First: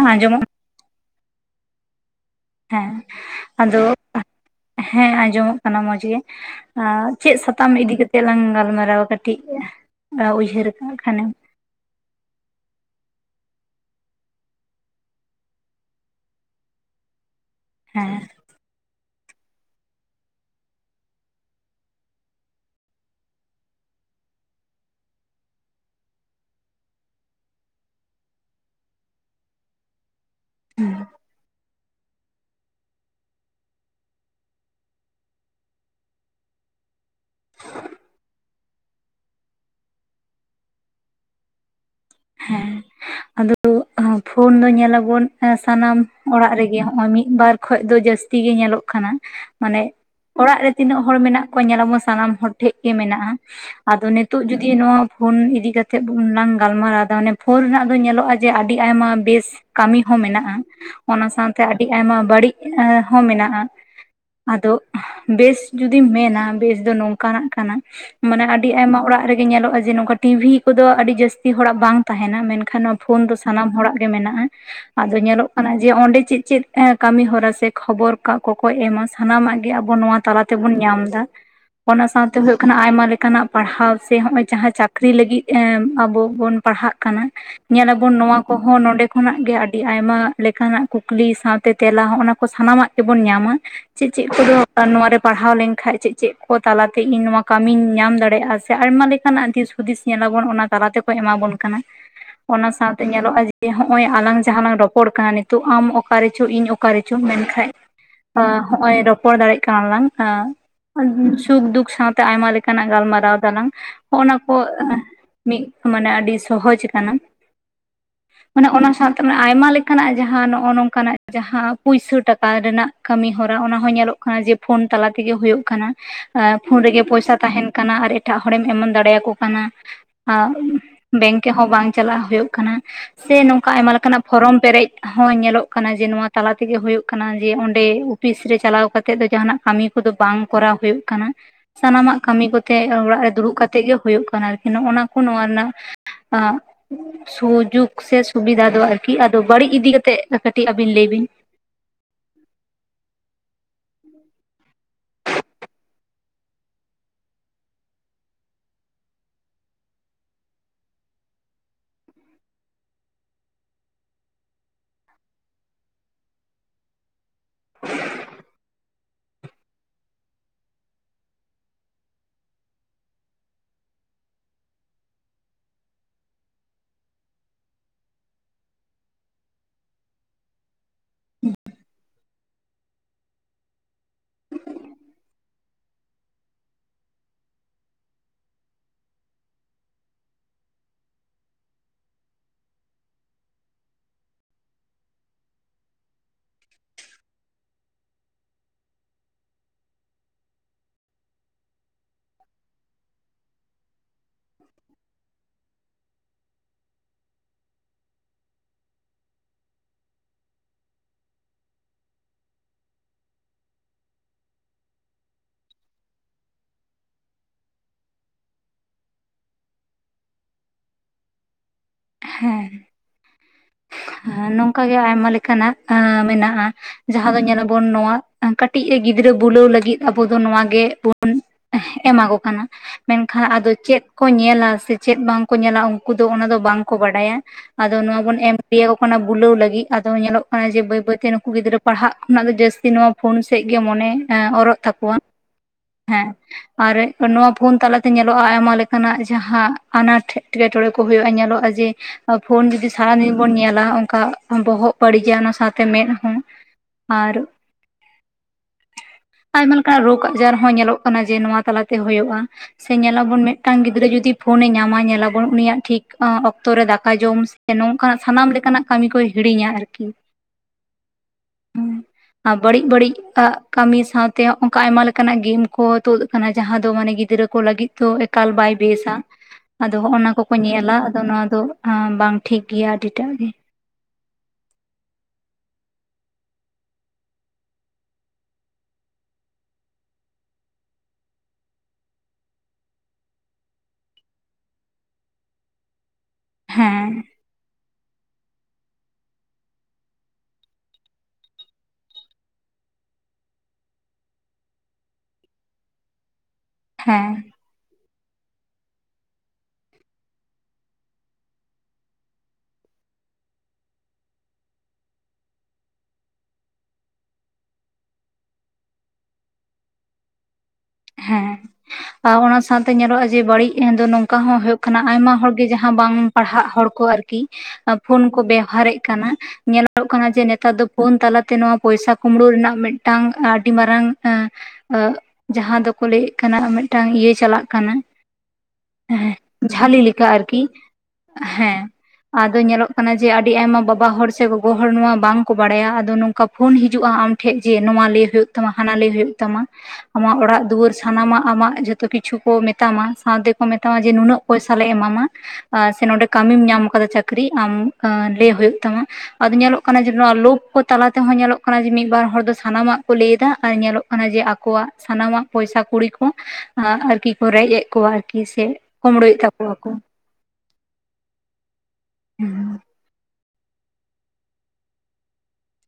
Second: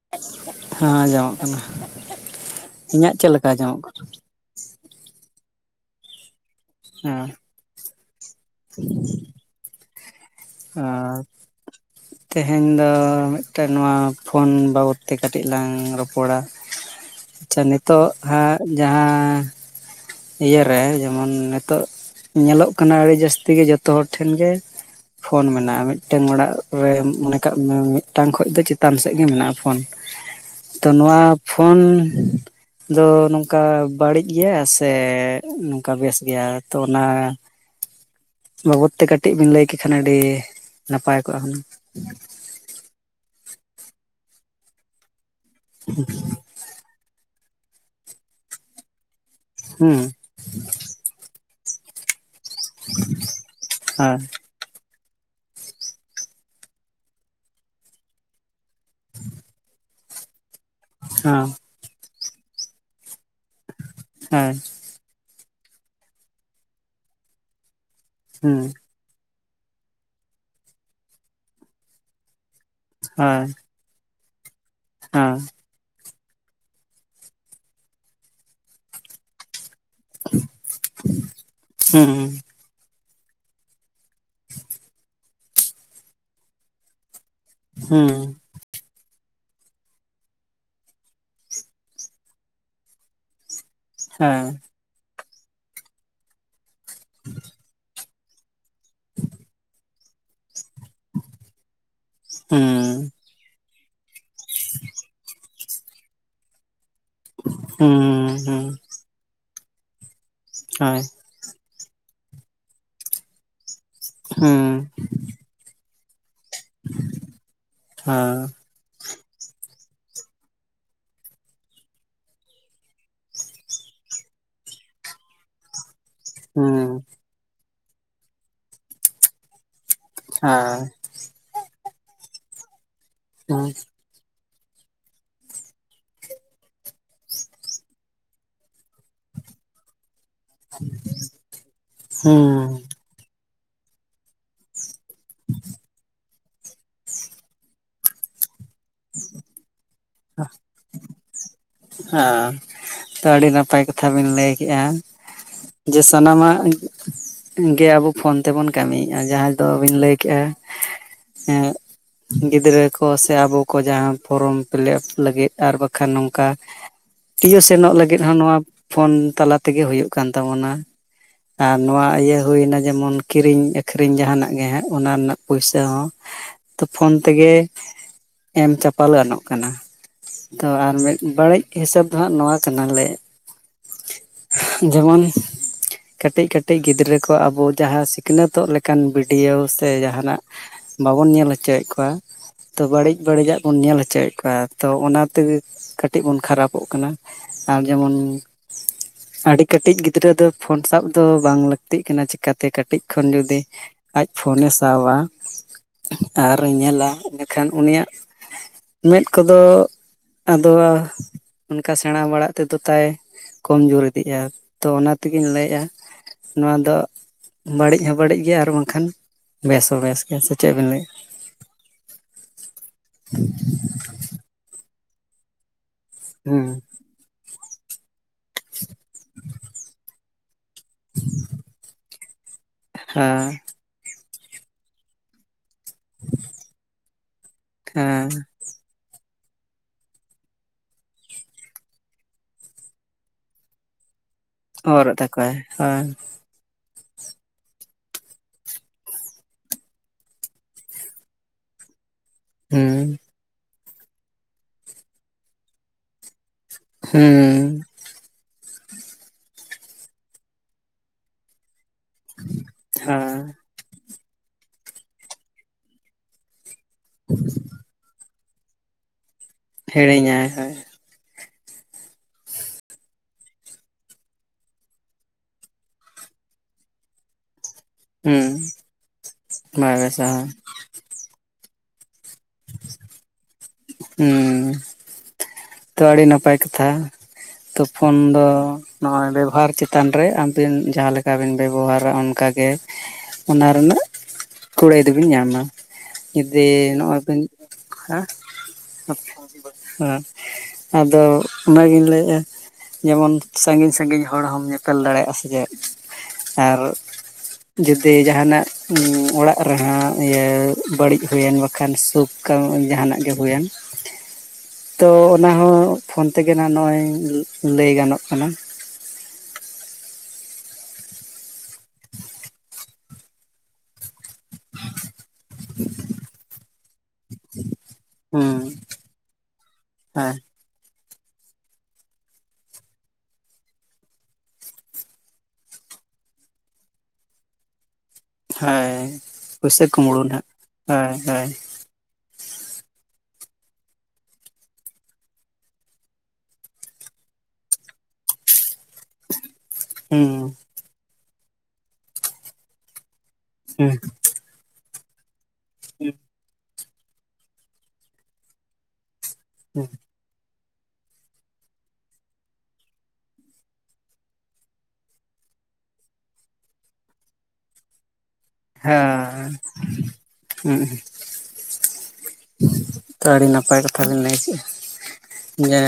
ᱦᱮᱸ [unintelligible] ᱦᱮᱸ ᱟᱸᱡᱚᱢᱚᱜ ᱠᱟᱱᱟ᱾ ᱦᱮᱸ ᱤᱧᱟᱹᱜ ᱪᱮᱜ ᱞᱮᱠᱟ ᱟᱫᱚ ᱟᱸᱡᱚᱢᱚᱜ ᱠᱟᱱᱟ? ᱦᱮᱸ ᱟᱸᱡᱚᱢᱚᱜ ᱠᱟᱱᱟ ᱢᱚᱸᱡᱽᱜᱮ᱾ ᱟ ᱦᱮᱸ ᱪᱮᱜ ᱥᱟᱛᱟᱢ ᱤᱫᱤ ᱠᱟᱛᱮᱜ ᱞᱟᱝ ᱜᱟᱞᱢᱟᱨᱟᱣᱟ? ᱴᱷᱤᱠ [unintelligible] [unintelligible] [inaudible] ᱛᱮᱦᱮᱧ ᱫᱚ ᱢᱤᱜᱴᱮᱱ ᱱᱚᱣᱟ ᱯᱷᱳᱱ ᱵᱟᱵᱚᱛ ᱛᱮ ᱠᱟᱹᱴᱤᱡ ᱞᱟᱝ ᱨᱚᱯᱚᱲᱟ᱾ [unintelligible] ᱟᱪᱪᱷᱟ ᱱᱤᱛᱚᱜ ᱦᱮᱸ ᱦᱟᱸᱜ ᱡᱟᱦᱟᱸ ᱤᱭᱟᱹᱨᱮ ᱡᱮᱢᱚᱱ ᱱᱤᱛᱚᱜ ᱧᱮᱞᱚᱜ ᱠᱟᱱᱟ ᱟᱹᱰᱤ ᱡᱟᱹᱥᱛᱤ ᱜᱮ ᱡᱚᱛᱚ ᱦᱚᱲ ᱴᱷᱮᱱ ᱜᱮ ᱯᱷᱳᱱ ᱢᱮᱱᱟᱜᱼᱟ ᱢᱤᱜᱴᱟᱝ ᱚᱲᱟᱜ ᱨᱮ ᱢᱚᱱᱮ ᱠᱟᱜ ᱢᱮ ᱢᱤᱜᱴᱟᱝ ᱠᱷᱚᱡ ᱫᱚ ᱪᱮᱛᱟᱱ ᱥᱮᱜ ᱜᱮ ᱢᱮᱱᱟᱜᱼᱟ ᱯᱷᱳᱱ᱾ [unintelligible] ᱛᱚ ᱱᱚᱣᱟ ᱯᱷᱳᱱ ᱫᱚ ᱱᱚᱝᱠᱟ ᱵᱟᱹᱲᱤᱡ ᱜᱮᱭᱟ ᱥᱮ ᱛᱮ ᱱᱚᱝᱠᱟ ᱵᱮᱥ ᱜᱮᱭᱟ ᱛᱚ ᱚᱱᱟ [unintelligible] ᱵᱟᱵᱚᱫ ᱛᱮ ᱠᱟᱹᱴᱤᱡ ᱵᱤᱱ ᱞᱟᱹᱭ ᱠᱮᱠᱷᱟᱱ ᱟᱹᱰᱤ ᱱᱟᱯᱟᱭ ᱠᱚᱜᱼᱟ᱾ ᱦᱮᱸ ᱟᱫᱚ ᱯᱷᱳᱱ ᱫᱚ ᱧᱮᱞ ᱟᱵᱚᱱ ᱮ ᱥᱟᱱᱟᱢ ᱚᱲᱟᱜ ᱨᱮᱜᱮ ᱦᱚᱜᱚᱭ ᱢᱤᱜᱵᱟᱨ ᱠᱷᱚᱡ ᱫᱚ ᱡᱟᱹᱥᱛᱤ ᱜᱤ ᱧᱮᱞᱚᱜ ᱠᱟᱱᱟ᱾ ᱢᱟᱱᱮ ᱦᱩᱸ ᱚᱲᱟᱜ ᱨᱮ ᱛᱤᱱᱟᱹᱜ ᱦᱚᱲ ᱢᱮᱱᱟᱜ ᱠᱚᱣᱟ ᱧᱮᱞᱟᱵᱚᱱ ᱥᱟᱱᱟᱢ ᱦᱚᱲ ᱴᱷᱮᱡ ᱜᱮ ᱢᱮᱱᱟᱜᱼᱟ᱾ ᱟᱫᱚ ᱦᱳᱭ ᱱᱤᱛᱚᱜ ᱡᱩᱫᱤ ᱱᱚᱣᱟ ᱯᱷᱳᱱ ᱤᱫᱤ ᱠᱟᱛᱮᱜ ᱵᱩᱱ ᱞᱟᱝ ᱜᱟᱞᱢᱟᱨᱟᱣᱟ ᱚᱱᱮ ᱯᱷᱳᱱ ᱨᱮᱱᱟᱜ ᱫᱚ ᱧᱮᱞᱚᱜᱼᱟ ᱡᱮ ᱟᱹᱰᱤ ᱟᱭᱢᱟ ᱵᱮᱥ ᱠᱟᱹᱢᱤ ᱦᱚᱸ ᱢᱮᱱᱟᱜᱼᱟ᱾ ᱚᱱᱟ ᱦᱳᱭ ᱥᱟᱶᱛᱮ ᱟᱹᱰ ᱟᱹᱰᱤ ᱟᱭᱢᱟ ᱵᱟᱹᱲᱤᱡ ᱦᱚᱸ ᱢᱮᱱᱟᱜᱼᱟ᱾ ᱦᱳᱭ ᱟᱫᱚ ᱵᱮᱥ ᱡᱩᱫᱤᱢ ᱢᱮᱱᱟ ᱵᱮᱥ ᱫᱚ ᱱᱚᱝᱠᱟᱱᱟᱜ ᱠᱟᱱᱟ᱾ ᱢᱟᱱᱮ ᱦᱩᱸ ᱟᱹᱰᱤ ᱟᱭᱢᱟ ᱚᱲᱟᱜ ᱨᱮ ᱧᱮᱞᱚᱜᱼᱟ ᱡᱮ ᱱᱚᱝᱠᱟ ᱴᱤᱵᱷᱤ ᱠᱚᱫᱚ ᱟᱹᱰᱤ ᱡᱟᱹᱥᱛᱤ ᱦᱚᱲᱟᱜ ᱵᱟᱝ ᱛᱟᱦᱮᱱᱟ᱾ ᱢᱮᱱ ᱠᱷᱟᱱ ᱱᱚᱣᱟ ᱯᱷᱳᱱ ᱫᱚ ᱦᱳᱭ ᱥᱟᱱᱟᱢ ᱦᱚᱲᱟᱜ ᱜᱮ ᱢᱮᱱᱟᱜᱼᱟ᱾ ᱟᱫᱚ ᱦᱳᱭ ᱧᱮᱞᱚᱜ ᱠᱟᱱᱟ ᱡᱮ ᱚᱸᱰᱮ ᱪᱮᱫ ᱪᱮᱫ ᱮ ᱠᱟᱹᱢᱤ ᱦᱚᱨᱟ ᱥᱮ ᱠᱷᱚᱵᱚᱨ ᱠᱟᱜ ᱠᱚᱠᱚ ᱮᱢᱟ ᱥᱟᱱᱟᱢᱟᱜ ᱜᱮ ᱟᱵᱚ ᱱᱚᱣᱟ ᱛᱟᱞᱟ ᱛᱮᱵᱚᱱ ᱧᱟᱢ ᱮᱫᱟ᱾ ᱚᱱᱟ ᱦᱩᱸ ᱥᱟᱶᱛᱮ ᱠᱟᱱᱟ ᱟᱭᱢᱟ ᱞᱮᱠᱟᱱᱟᱜ ᱯᱟᱲᱦᱟᱣ ᱥᱮ ᱦᱚᱸᱜᱼᱚᱭ ᱡᱟᱦᱟᱸ ᱪᱟᱹᱠᱨᱤ ᱞᱟᱹᱜᱤᱜ ᱮᱢ ᱟᱵᱚ ᱵᱚᱱ ᱯᱟᱲᱦᱟᱜ ᱠᱟᱱᱟ ᱦᱩᱸ ᱧᱮᱞᱟᱵᱚᱱ ᱱᱚᱣᱟ ᱠᱚᱦᱚᱸ ᱱᱚᱰᱮ ᱠᱷᱚᱱᱟᱜ ᱜᱮ ᱟᱹᱰᱤ ᱟᱭᱢᱟ ᱞᱮᱠᱟᱱᱟᱜ ᱠᱩᱠᱞᱤ ᱥᱟᱶᱛᱮ ᱛᱮᱞᱟ ᱦᱚᱜᱚᱱᱟ ᱠᱚ ᱥᱟᱱᱟᱢᱟᱜ ᱜᱮᱵᱚᱱ ᱧᱟᱢᱟ᱾ ᱪᱮᱫ ᱪᱮᱫ ᱦᱳᱭ ᱠᱚᱫᱚ ᱱᱚᱣᱟᱨᱮ ᱯᱟᱲᱦᱟᱣ ᱞᱮᱱᱠᱟᱱᱡ ᱪᱮᱫ ᱪᱮᱫ ᱠᱚ ᱛᱟᱞᱟᱛᱮ ᱤᱧ ᱱᱚᱣᱟ ᱠᱟᱹᱢᱤᱧ ᱧᱟᱢ ᱫᱟᱲᱮᱭᱟᱜᱼᱟ ᱥᱮ ᱟᱭᱢᱟ ᱞᱮᱠ ᱞᱮᱠᱟᱱᱟᱜ ᱫᱤᱥ ᱦᱩᱫᱤᱥ ᱧᱮᱞᱟᱵᱚᱱ ᱚᱱᱟ ᱛᱟᱞᱟ ᱛᱮᱠᱚ ᱮᱢᱟᱵᱚᱱ ᱠᱟᱱᱟ᱾ ᱚᱱᱟ ᱦᱩᱸ ᱥᱟᱶᱛᱮ ᱧᱮᱞᱚᱜᱼᱟ ᱡᱮ ᱜᱮ ᱦᱚᱜᱚᱭ ᱟᱞᱟᱝ ᱡᱟᱦᱟᱸ ᱞᱟᱝ ᱨᱚᱯᱚᱲ ᱠᱟᱱᱟ ᱱᱤᱛᱚᱜ ᱟᱢ ᱚᱠᱟ ᱨᱮᱪᱚ ᱤᱧ ᱚᱠᱟ ᱨᱮᱪᱚ ᱢᱮᱱᱠᱷᱟᱱ ᱦᱩᱸ ᱟ ᱦᱩᱸ ᱦᱚᱜᱚᱭ ᱨᱚᱯᱚᱲ ᱫᱟᱲᱮᱜ ᱠᱟᱱᱟ ᱞᱟᱝ᱾ ᱦᱳᱭ ᱮᱻ ᱥᱩᱠ ᱫᱩᱠ ᱥᱟᱶᱛᱮ ᱟᱭᱢᱟ ᱞᱮᱠᱟᱱᱟᱜ ᱜᱟᱞᱢᱟᱨᱟᱣ ᱫᱟᱞᱟᱝ᱾ ᱦᱚᱜᱚᱱᱟ ᱠᱚ ᱦᱩᱸ ᱢᱤᱫ ᱢᱟᱱᱮ ᱟᱹᱰᱤ ᱠᱚ ᱠᱷᱚᱡᱽ ᱠᱟᱱᱟ᱾ ᱦᱳᱭ ᱢᱟᱱᱮ ᱚᱱᱟ ᱥᱟᱶ ᱛᱟᱨᱮ ᱢᱟᱱᱮ ᱟᱭᱢᱟ ᱞᱮᱠᱟᱱᱟᱜ ᱡᱟᱦᱟᱸ ᱱᱚᱜᱚ ᱱᱚᱝᱠᱟᱱᱟᱜ ᱡᱟᱦᱟᱸ ᱯᱩᱭᱥᱟᱹ ᱴᱟᱠᱟ ᱨᱮᱱᱟᱜ ᱠᱟᱹᱢᱤ ᱦᱚᱨᱟ ᱚᱱᱟ ᱦᱚᱸ ᱧᱮᱞᱚᱜ ᱠᱟᱱᱟ ᱡᱮ ᱯᱷᱳᱱ ᱛᱟᱞᱟ ᱛᱮᱜᱮ ᱦᱳᱭᱳᱜ ᱠᱟᱱᱟ᱾ ᱯᱷᱳᱱ ᱦᱩᱸ ᱨᱮᱜᱮ ᱯᱚᱭᱥᱟ ᱛᱟᱦᱮᱱ ᱠᱟᱱᱟ ᱟᱨ ᱮᱴᱟᱜ ᱦᱚᱲᱮᱢ ᱮᱢᱚᱱ ᱫᱟᱲᱮᱭᱟᱠᱚ ᱠᱟᱱᱟ᱾ ᱦᱳᱭ ᱵᱮᱝᱠᱮ ᱦᱚᱸ ᱵᱟᱝ ᱪᱟᱞᱟᱜ ᱦᱳᱭᱳᱜ ᱠᱟᱱᱟ ᱥᱮ ᱦᱩᱸ ᱱᱚᱝᱠᱟ ᱦᱳᱭ ᱟᱭᱢᱟ ᱞᱮᱠᱟᱱᱟᱜ ᱯᱷᱚᱨᱚᱢ ᱯᱮᱨᱮᱡ ᱦᱚᱸ ᱧᱮᱞᱚᱜ ᱠᱟᱱᱟ ᱡᱮ ᱱᱚᱣᱟ ᱛᱟᱞᱟ ᱛᱮᱜᱮ ᱦᱩᱭᱩᱜ ᱠᱟᱱᱟ ᱡᱮ ᱚᱸᱰᱮ ᱚᱯᱷᱤᱥ ᱨᱮ ᱪᱟᱞᱟᱣ ᱠᱟᱛᱮᱜ ᱫᱚ ᱡᱟᱦᱟᱱᱟᱜ ᱠᱟᱹᱢᱤ ᱠᱚᱫᱚ ᱵᱟᱝ ᱠᱚᱨᱟᱣ ᱦᱩᱭᱩᱜ ᱠᱟᱱᱟ, ᱥᱟᱱᱟᱢᱟᱜ ᱠᱟᱹᱢᱤ ᱠᱚᱛᱮ ᱚᱲᱟᱜ ᱨᱮ ᱫᱩᱲᱩᱵ ᱠᱟᱛᱮ ᱠᱟᱛᱮᱜ ᱜᱮ ᱦᱳᱭᱳᱜ ᱠᱟᱱᱟ ᱟᱨᱠᱤ ᱱᱚᱜ ᱱᱟ ᱠᱚ ᱱᱚᱣᱟ ᱨᱮᱱᱟᱜ ᱥᱩᱡᱩᱜ ᱥᱮ ᱥᱩᱵᱤᱫᱷᱟ ᱫᱚ ᱟᱨᱠᱤ ᱟᱫᱚ ᱵᱟᱹᱲᱤᱡ ᱤᱫᱤ ᱠᱟᱛᱮᱜ ᱠᱟᱹᱴᱤᱡ ᱵᱤᱱ ᱞᱟᱹᱭᱵᱤᱱ᱾ ᱦᱮᱸ ᱛᱚ ᱟᱹᱰᱤ ᱱᱟᱯᱟᱭ ᱠᱟᱛᱷᱟ ᱵᱤᱱ ᱞᱟᱹᱭ ᱠᱮᱜᱼᱟ᱾ ᱡᱮ ᱥᱟᱱᱟᱢᱟᱜ ᱜᱮ ᱟᱵᱚ ᱯᱷᱳᱱ ᱛᱮᱵᱚᱱ ᱠᱟᱹᱢᱤᱭᱮᱜᱼᱟ, ᱡᱟᱦᱟᱸᱭ ᱫᱚᱵᱤᱱ ᱞᱟᱹᱭ ᱠᱮᱜᱼᱟ ᱜᱤᱫᱽᱨᱟᱹ ᱠᱚ ᱥᱮ ᱟᱵᱚ ᱠᱚ ᱡᱟᱦᱟᱸ ᱯᱷᱨᱚᱢ ᱯᱷᱤᱞᱟᱯ ᱞᱟᱹᱜᱤᱫ ᱟᱨ ᱵᱟᱠᱷᱟᱱ ᱱᱚᱝᱠᱟ ᱴᱤᱭᱳ ᱥᱮᱱᱚᱜ ᱞᱟᱹᱜᱤᱫ ᱦᱚᱸ ᱱᱚᱣᱟ ᱯᱷᱳᱱ ᱛᱟᱞᱟ ᱛᱮᱜᱮ ᱦᱩᱭᱩᱜ ᱠᱟᱱ ᱛᱟᱵᱚᱱᱟ᱾ ᱟᱨ ᱱᱚᱣᱟ ᱤᱭᱟᱹ ᱦᱩᱭᱱᱟ ᱡᱮᱢᱚᱱ ᱠᱤᱨᱤᱧ ᱟᱠᱷᱨᱤᱧ ᱡᱟᱦᱟᱸ ᱱᱟᱜ ᱜᱮ ᱚᱱᱟ ᱨᱮᱱᱟᱜ ᱯᱩᱭᱥᱟᱹ ᱦᱚᱸ᱾ ᱛᱚ ᱯᱷᱳᱱ ᱛᱮᱜᱮ ᱮᱢ ᱪᱟᱯᱟᱞ ᱜᱟᱱᱚᱜ ᱠᱟᱱᱟ, ᱛᱚ ᱟᱨ ᱢᱤᱫ ᱵᱟᱹᱲᱤᱡ ᱦᱤᱥᱟᱹᱵᱽ ᱫᱚ ᱦᱟᱸᱜ ᱱᱚᱣᱟ ᱠᱟᱱᱟᱞᱮ ᱡᱮᱢᱚᱱ ᱠᱟᱹᱴᱤᱡ ᱠᱟᱹᱴᱤᱡ ᱜᱤᱫᱽᱨᱟᱹ ᱠᱚ ᱟᱵᱚ ᱡᱟᱦᱟᱸ ᱥᱤᱠᱷᱱᱟᱹᱛᱚᱜ ᱞᱮᱠᱟᱱ ᱵᱷᱤᱰᱭᱳ ᱥᱮ ᱡᱟᱦᱟᱱᱟᱜ ᱵᱟᱵᱚᱱ ᱧᱮᱞ ᱦᱚᱪᱚᱭᱮᱫ ᱠᱚᱣᱟ᱾ ᱛᱚ ᱵᱟᱹᱲᱤᱡ ᱵᱟᱹᱲᱤᱡᱟᱜ ᱵᱚᱱ ᱧᱮᱞ ᱦᱚᱪᱚᱭᱮᱫ ᱠᱚᱣᱟ, ᱛᱚ ᱚᱱᱟ ᱛᱮᱜᱮ ᱠᱟᱹᱴᱤᱡ ᱵᱚᱱ ᱠᱷᱟᱨᱟᱯᱚᱜ ᱠᱟᱱᱟ᱾ ᱟᱨ ᱡᱮᱢᱚᱱ ᱟᱹᱰᱤ ᱠᱟᱹᱴᱤᱡ ᱜᱤᱫᱽᱨᱟᱹ ᱫᱚ ᱯᱷᱳᱱ ᱥᱟᱵ ᱫᱚ ᱵᱟᱝ ᱞᱟᱹᱠᱛᱤᱜ ᱠᱟᱱᱟ ᱪᱤᱠᱟᱛᱮ ᱠᱟᱹᱴᱤᱡ ᱠᱷᱚᱱ ᱡᱩᱫᱤ ᱟᱡ ᱯᱷᱳᱱᱮ ᱥᱟᱣᱟ ᱟᱨᱮ ᱧᱮᱞᱟ ᱮᱱᱟᱹᱠᱷᱟᱱ ᱩᱱᱤᱭᱟᱜ ᱢᱮᱫ ᱠᱚᱫᱚ ᱟᱫᱚ ᱚᱱᱠᱟ ᱥᱮᱬᱟ ᱵᱟᱲᱟ ᱛᱮᱫᱚ ᱛᱟᱭ ᱠᱚᱢ ᱡᱳᱨ ᱤᱫᱤᱜᱼᱟ ᱛᱚ ᱚᱱᱟ ᱛᱮᱜᱮᱧ ᱞᱟᱹᱭᱮᱜᱼᱟ ᱱᱚᱣᱟ ᱫᱚ ᱵᱟᱹᱲᱤᱡ ᱦᱚᱸ ᱵᱟᱹᱲᱤᱡ ᱜᱮᱭᱟ ᱟᱨ ᱵᱟᱝᱠᱷᱟᱱ ᱵᱮᱥ ᱦᱚᱸ ᱵᱮᱥ ᱜᱮ ᱾ᱥᱮᱪᱮᱫ ᱵᱮᱱ ᱞᱟᱹᱭᱼᱟ? ᱦᱮᱸ ᱱᱚᱝᱠᱟ ᱜᱮ ᱟᱭᱢᱟ ᱞᱮᱠᱟᱱᱟᱜ ᱦᱮᱸ ᱢᱮᱱᱟᱜᱼᱟ᱾ ᱡᱟᱦᱟᱸ ᱫᱚ ᱧᱮᱞ ᱟᱵᱚᱱ ᱱᱚᱣᱟ ᱠᱟᱹᱴᱤᱡ ᱨᱮ ᱜᱤᱫᱽᱨᱟᱹ ᱵᱩᱞᱟᱹᱣ ᱞᱟᱹᱜᱤᱫ ᱟᱵᱚ ᱫᱚ ᱱᱚᱣᱟ ᱜᱮ ᱵᱚᱱ ᱮᱢᱟ ᱠᱚ ᱠᱟᱱᱟ ᱢᱮᱱᱠᱷᱟᱱ ᱦᱮᱸ ᱟᱫᱚ ᱪᱮᱫ ᱠᱚ ᱧᱮᱞᱟ ᱥᱮ ᱪᱮᱫ ᱵᱟᱝᱠᱚ ᱧᱮᱞᱟ ᱩᱱᱠᱩ ᱫᱚ ᱚᱱᱟ ᱫᱚ ᱵᱟᱝᱠᱩ ᱵᱟᱰᱟᱭᱟ, ᱟᱫᱚ ᱱᱚᱣᱟ ᱦᱮᱸ ᱵᱩᱱ ᱮᱢ ᱤᱫᱤᱭᱟᱠᱚ ᱠᱟᱱᱟ ᱵᱩᱞᱟᱹᱣ ᱞᱟᱹᱜᱤᱫ ᱟᱫᱚ ᱧᱮᱞᱚᱜ ᱠᱟᱱᱟ ᱡᱮ ᱵᱟᱹᱭ ᱵᱟᱹᱭᱛᱮ ᱱᱩᱠᱩ ᱜᱤᱫᱽᱨᱟᱹ ᱯᱟᱲᱦᱟᱜ ᱠᱷᱚᱱᱟᱜ ᱫᱚ ᱡᱟᱹᱥᱛᱤ ᱱᱚᱶᱟ ᱯᱷᱳᱱ ᱥᱮᱫ ᱜᱮ ᱢᱚᱱᱮ ᱚᱨᱚᱜ ᱛᱟᱠᱚᱣᱟ ᱛᱟᱠᱚᱣᱟᱭ ᱦᱳᱭ ᱦᱮᱸ᱾ ᱟᱨ ᱱᱚᱣᱟ ᱯᱷᱳᱱ ᱛᱟᱞᱟᱛᱮ ᱧᱮᱞᱚᱜᱼᱟ ᱟᱭᱢᱟ ᱞᱮᱠᱟᱱᱟᱜ ᱡᱟᱦᱟᱸ ᱟᱱᱟᱴ ᱮᱴᱠᱮ ᱠᱚ ᱦᱳᱭᱳᱜ ᱟ ᱧᱮᱞᱚᱜᱼᱟ ᱡᱮ ᱡᱮ ᱯᱷᱳᱱ ᱡᱩᱫᱤ ᱦᱮᱸ ᱥᱟᱨᱟᱫᱤᱱ ᱵᱚᱱ ᱧᱮᱞᱟ ᱚᱱᱠᱟ ᱵᱚᱦᱚᱜ ᱵᱟᱹᱲᱤᱡᱟ ᱚᱱᱟ ᱥᱟᱶᱛᱮ ᱢᱮᱸᱫ ᱦᱚ᱾ ᱟᱨ ᱦᱮᱸ ᱟᱭᱢᱟ ᱞᱮᱠᱟᱱᱟᱜ ᱨᱳᱜᱽ ᱟᱡᱟᱨ ᱦᱚᱸ ᱧᱮᱞᱚᱜ ᱠᱟᱱᱟ ᱡᱮ ᱱᱚᱣᱟ ᱛᱟᱞᱟᱛᱮ ᱦᱩᱭᱩᱜ᱾ ᱥᱮ ᱦᱮᱸ ᱧᱮᱞᱟᱵᱚᱱ ᱢᱤᱫᱴᱟᱝ ᱜᱤᱫᱽᱨᱟᱹ ᱡᱩᱫᱤ ᱯᱷᱳᱱᱮ ᱧᱟᱢᱟᱭ ᱧᱮᱞᱟᱵᱚᱱ ᱩᱱᱤᱭᱟᱜ ᱴᱷᱤᱠ ᱚᱠᱛᱚ ᱚᱠᱛᱚ ᱨᱮ ᱫᱟᱠᱟ ᱡᱚᱢ ᱥᱮ ᱱᱚᱝᱠᱟᱱᱟᱜ ᱥᱟᱱᱟᱢ ᱞᱮᱠᱟᱱᱟᱜ ᱠᱟᱹᱢᱤ ᱠᱚᱭ ᱦᱤᱲᱤᱧᱟ ᱟᱨᱠᱤ᱾ ᱦᱤᱲᱤᱧᱟᱭ ᱦᱳᱭ ᱟᱨ ᱵᱟᱹᱲᱤᱡ ᱵᱟᱹᱲᱤᱡ ᱟᱜ ᱠᱟᱹᱢᱤ ᱥᱟᱶᱛᱮ ᱚᱱᱠᱟ ᱟᱭᱢᱟ ᱞᱮᱠᱟᱱᱟᱜ ᱜᱮᱢ ᱠᱚ ᱛᱳᱫ ᱠᱟᱱᱟ ᱡᱟᱦᱟᱸ ᱫᱚ ᱢᱟᱱᱮ ᱜᱤᱫᱽᱨᱟᱹ ᱠᱚ ᱞᱟᱹᱜᱤᱫ ᱛᱚ ᱦᱮᱸ ᱮᱠᱟᱞ ᱵᱟᱭ ᱵᱮᱥᱟ, ᱵᱟᱭ ᱟᱫᱚ ᱵᱮᱥᱟ ᱦᱚᱜᱱᱟ ᱠᱚᱠᱚ ᱧᱮᱞᱟ ᱟᱫᱚ ᱱᱚᱣᱟ ᱛᱚ ᱵᱟᱝ ᱴᱷᱤᱠ ᱜᱮᱭᱟ ᱟᱹᱰᱤ ᱴᱟᱜ ᱜᱮ᱾ ᱩᱸᱻ ᱛᱚ ᱟᱹᱰᱤ ᱱᱟᱯᱟᱭ ᱠᱟᱛᱷᱟ ᱛᱚ ᱯᱷᱳᱱ ᱫᱚ ᱱᱚᱜᱚᱭ ᱵᱮᱵᱚᱦᱟᱨ ᱪᱮᱛᱟᱱ ᱨᱮ ᱟᱵᱤᱱ ᱡᱟᱦᱟᱸ ᱞᱮᱠᱟ ᱵᱤᱱ ᱵᱮᱵᱚᱦᱟᱨᱟ ᱚᱱᱠᱟᱜᱮ᱾ ᱚᱱᱟ ᱨᱮᱱᱟᱜ ᱠᱩᱲᱟᱹᱭ ᱫᱚᱵᱤᱱ ᱧᱟᱢᱟ᱾ ᱡᱩᱫᱤ ᱦᱮᱸ ᱱᱚᱜᱼᱚᱭ ᱠᱚ [inaudible] ᱟᱫᱚ ᱚᱱᱟ ᱜᱤᱧ ᱞᱟᱹᱭᱮᱫᱼᱟ ᱾ ᱡᱮᱢᱚᱱ ᱥᱟᱸᱜᱤᱧ ᱥᱟᱸᱜᱤᱧ ᱦᱚᱲ ᱦᱚᱢ ᱧᱮᱯᱮᱞ ᱫᱟᱲᱮᱜᱼᱟ ᱥᱮᱪᱮᱫ, ᱟᱨ ᱦᱮᱸ ᱾ ᱡᱩᱫᱤ ᱡᱟᱦᱟᱱᱟᱜ ᱚᱲᱟᱜ ᱨᱮ ᱦᱟᱸᱜ ᱤᱭᱟᱹ ᱵᱟᱹᱲᱤᱡ ᱦᱩᱭᱮᱱ ᱵᱟᱠᱷᱟᱱ ᱥᱩᱠ ᱠᱟ ᱡᱟᱦᱟᱱᱟᱜ ᱜᱮ ᱦᱩᱭᱮᱱ ᱾ ᱛᱚ ᱚᱱᱟ ᱦᱚᱸ ᱯᱷᱳᱱ ᱛᱮᱜᱮ ᱱᱟᱜ ᱱᱚᱜᱼᱚᱭ ᱞᱟᱹᱭ ᱜᱟᱱᱚᱜ ᱠᱟᱱᱟ ᱾ ᱦᱮᱸ, ᱟᱨ ᱚᱱᱟ ᱥᱟᱶᱛᱮ ᱧᱮᱞᱚᱜᱼᱟ ᱡᱮ ᱵᱟᱹᱲᱤᱡ ᱫᱚ ᱱᱚᱝᱠᱟ ᱦᱚᱸ ᱦᱳᱭᱳᱜ ᱠᱟᱱᱟ ᱟᱭᱢᱟ ᱦᱚᱲ ᱜᱮ ᱡᱟᱦᱟᱸ ᱵᱟᱝ ᱯᱟᱲᱦᱟᱜ ᱦᱚᱲ ᱠᱚ ᱟᱨᱠᱤ, ᱯᱷᱳᱱ ᱠᱚ ᱦᱮᱸ ᱵᱮᱣᱦᱟᱨᱮᱫ ᱠᱟᱱᱟ ᱧᱮᱞᱚᱜᱚᱜ ᱠᱟᱱᱟ ᱦᱮᱸ ᱡᱮ ᱱᱮᱛᱟᱨ ᱫᱚ ᱯᱷᱳᱱ ᱛᱟᱞᱟ ᱛᱮ ᱱᱚᱣᱟ ᱯᱚᱭᱥᱟ ᱠᱩᱢᱲᱩ ᱨᱮᱱᱟᱜ ᱢᱤᱫᱴᱟᱝ ᱟᱹᱰᱤ ᱢᱟᱨᱟᱝ ᱮᱸ ᱡᱟᱦᱟᱸ ᱫᱚ ᱠᱚ ᱞᱟᱹᱭᱮᱫ ᱠᱟᱱᱟ ᱢᱤᱫᱴᱟᱝ ᱤᱭᱟᱹ ᱪᱟᱞᱟᱜ ᱠᱟᱱᱟ ᱾ ᱦᱳᱭ ᱦᱮᱸ ᱯᱩᱭᱥᱟᱹ ᱡᱷᱟᱹᱞᱤ ᱞᱮᱠᱟ ᱠᱩᱢᱵᱽᱲᱩ ᱱᱟᱦᱟᱜ ᱟᱨᱠᱤ, ᱦᱳᱭ ᱦᱳᱭ ᱦᱮᱸ ᱾ ᱟᱫᱚ ᱧᱮᱞᱚᱜ ᱠᱟᱱᱟ ᱡᱮ ᱟᱹᱰᱤ ᱟᱭᱢᱟ ᱵᱟᱵᱟ ᱦᱚᱲ ᱥᱮ ᱜᱚᱜᱚ ᱦᱚᱲ ᱱᱚᱣᱟ ᱵᱟᱝᱠᱚ ᱵᱟᱲᱟᱭᱟ ᱟᱫᱚ ᱱᱚᱝᱠᱟ ᱯᱷᱳᱱ ᱦᱤᱡᱩᱜᱼᱟ ᱟᱢᱴᱷᱮᱡ ᱡᱮ ᱱᱚᱣᱟ ᱞᱟᱹᱭ ᱦᱳᱭᱳᱜ ᱛᱟᱢᱟ ᱦᱟᱱᱟ ᱞᱟᱹᱭ ᱦᱳᱭᱳᱜ ᱛᱟᱢᱟ ᱦᱩᱸ ᱟᱢᱟᱜ ᱚᱲᱟᱜ ᱫᱩᱣᱟᱹᱨ ᱥᱟᱱᱟᱢᱟᱜ ᱟᱢᱟᱜ ᱡᱷᱚᱛᱚ ᱠᱤᱪᱷᱩ ᱠᱚ ᱢᱮᱛᱟᱢᱟ ᱥᱟᱶ ᱛᱮᱠᱚ ᱦᱩᱸ ᱢᱮᱛᱟᱢᱟ ᱡᱮ ᱱᱩᱱᱟᱹᱜ ᱯᱚᱭᱥᱟ ᱞᱮ ᱮᱢᱟᱢᱟ ᱥᱮ ᱱᱚᱰᱮ ᱠᱟᱹᱢᱤᱢ ᱧᱟᱢ ᱠᱟᱫᱟ ᱪᱟᱹᱠᱨᱤ ᱟᱢ ᱞᱟᱹᱭ ᱦᱳᱭᱳᱜ ᱛᱟᱢᱟ ᱾ ᱟᱫᱚ ᱧᱮᱞᱚᱜ ᱦᱩᱸ ᱠᱟᱱᱟ ᱡᱮ ᱱᱚᱣᱟ ᱞᱳᱵᱷ ᱠᱚ ᱛᱟᱞᱟ ᱛᱮᱦᱚᱸ ᱧᱮᱞᱚᱜ ᱠᱟᱱᱟ ᱡᱮ ᱢᱤᱫ ᱵᱟᱨ ᱦᱚᱲ ᱫᱚ ᱥᱟᱱᱟᱢᱟᱜ ᱠᱚ ᱞᱟᱹᱭᱫᱟ ᱟᱨ ᱧᱮᱞᱚᱜ ᱠᱟᱱᱟ ᱡᱮ ᱟᱠᱚᱣᱟᱜ ᱥᱟᱱᱟᱢᱟᱜ ᱯᱚᱭᱥᱟ ᱠᱩᱲᱤ ᱠᱚ ᱟᱨᱠᱤ ᱠᱚ ᱨᱮᱡ ᱮᱫ ᱠᱚᱣᱟ ᱟᱨ ᱠᱤ ᱥᱮ ᱠᱳᱢᱲᱳᱭᱮᱫ ᱦᱮᱸ ᱛᱟᱠᱚᱣᱟᱠᱚ ᱾ ᱦᱩᱸ ᱛᱚ ᱟᱹᱰᱤ ᱱᱟᱯᱟᱭ ᱠᱟᱛᱷᱟ ᱵᱤᱱ ᱞᱟᱹᱭ ᱠᱮᱜᱼᱟ ᱾ ᱡᱮ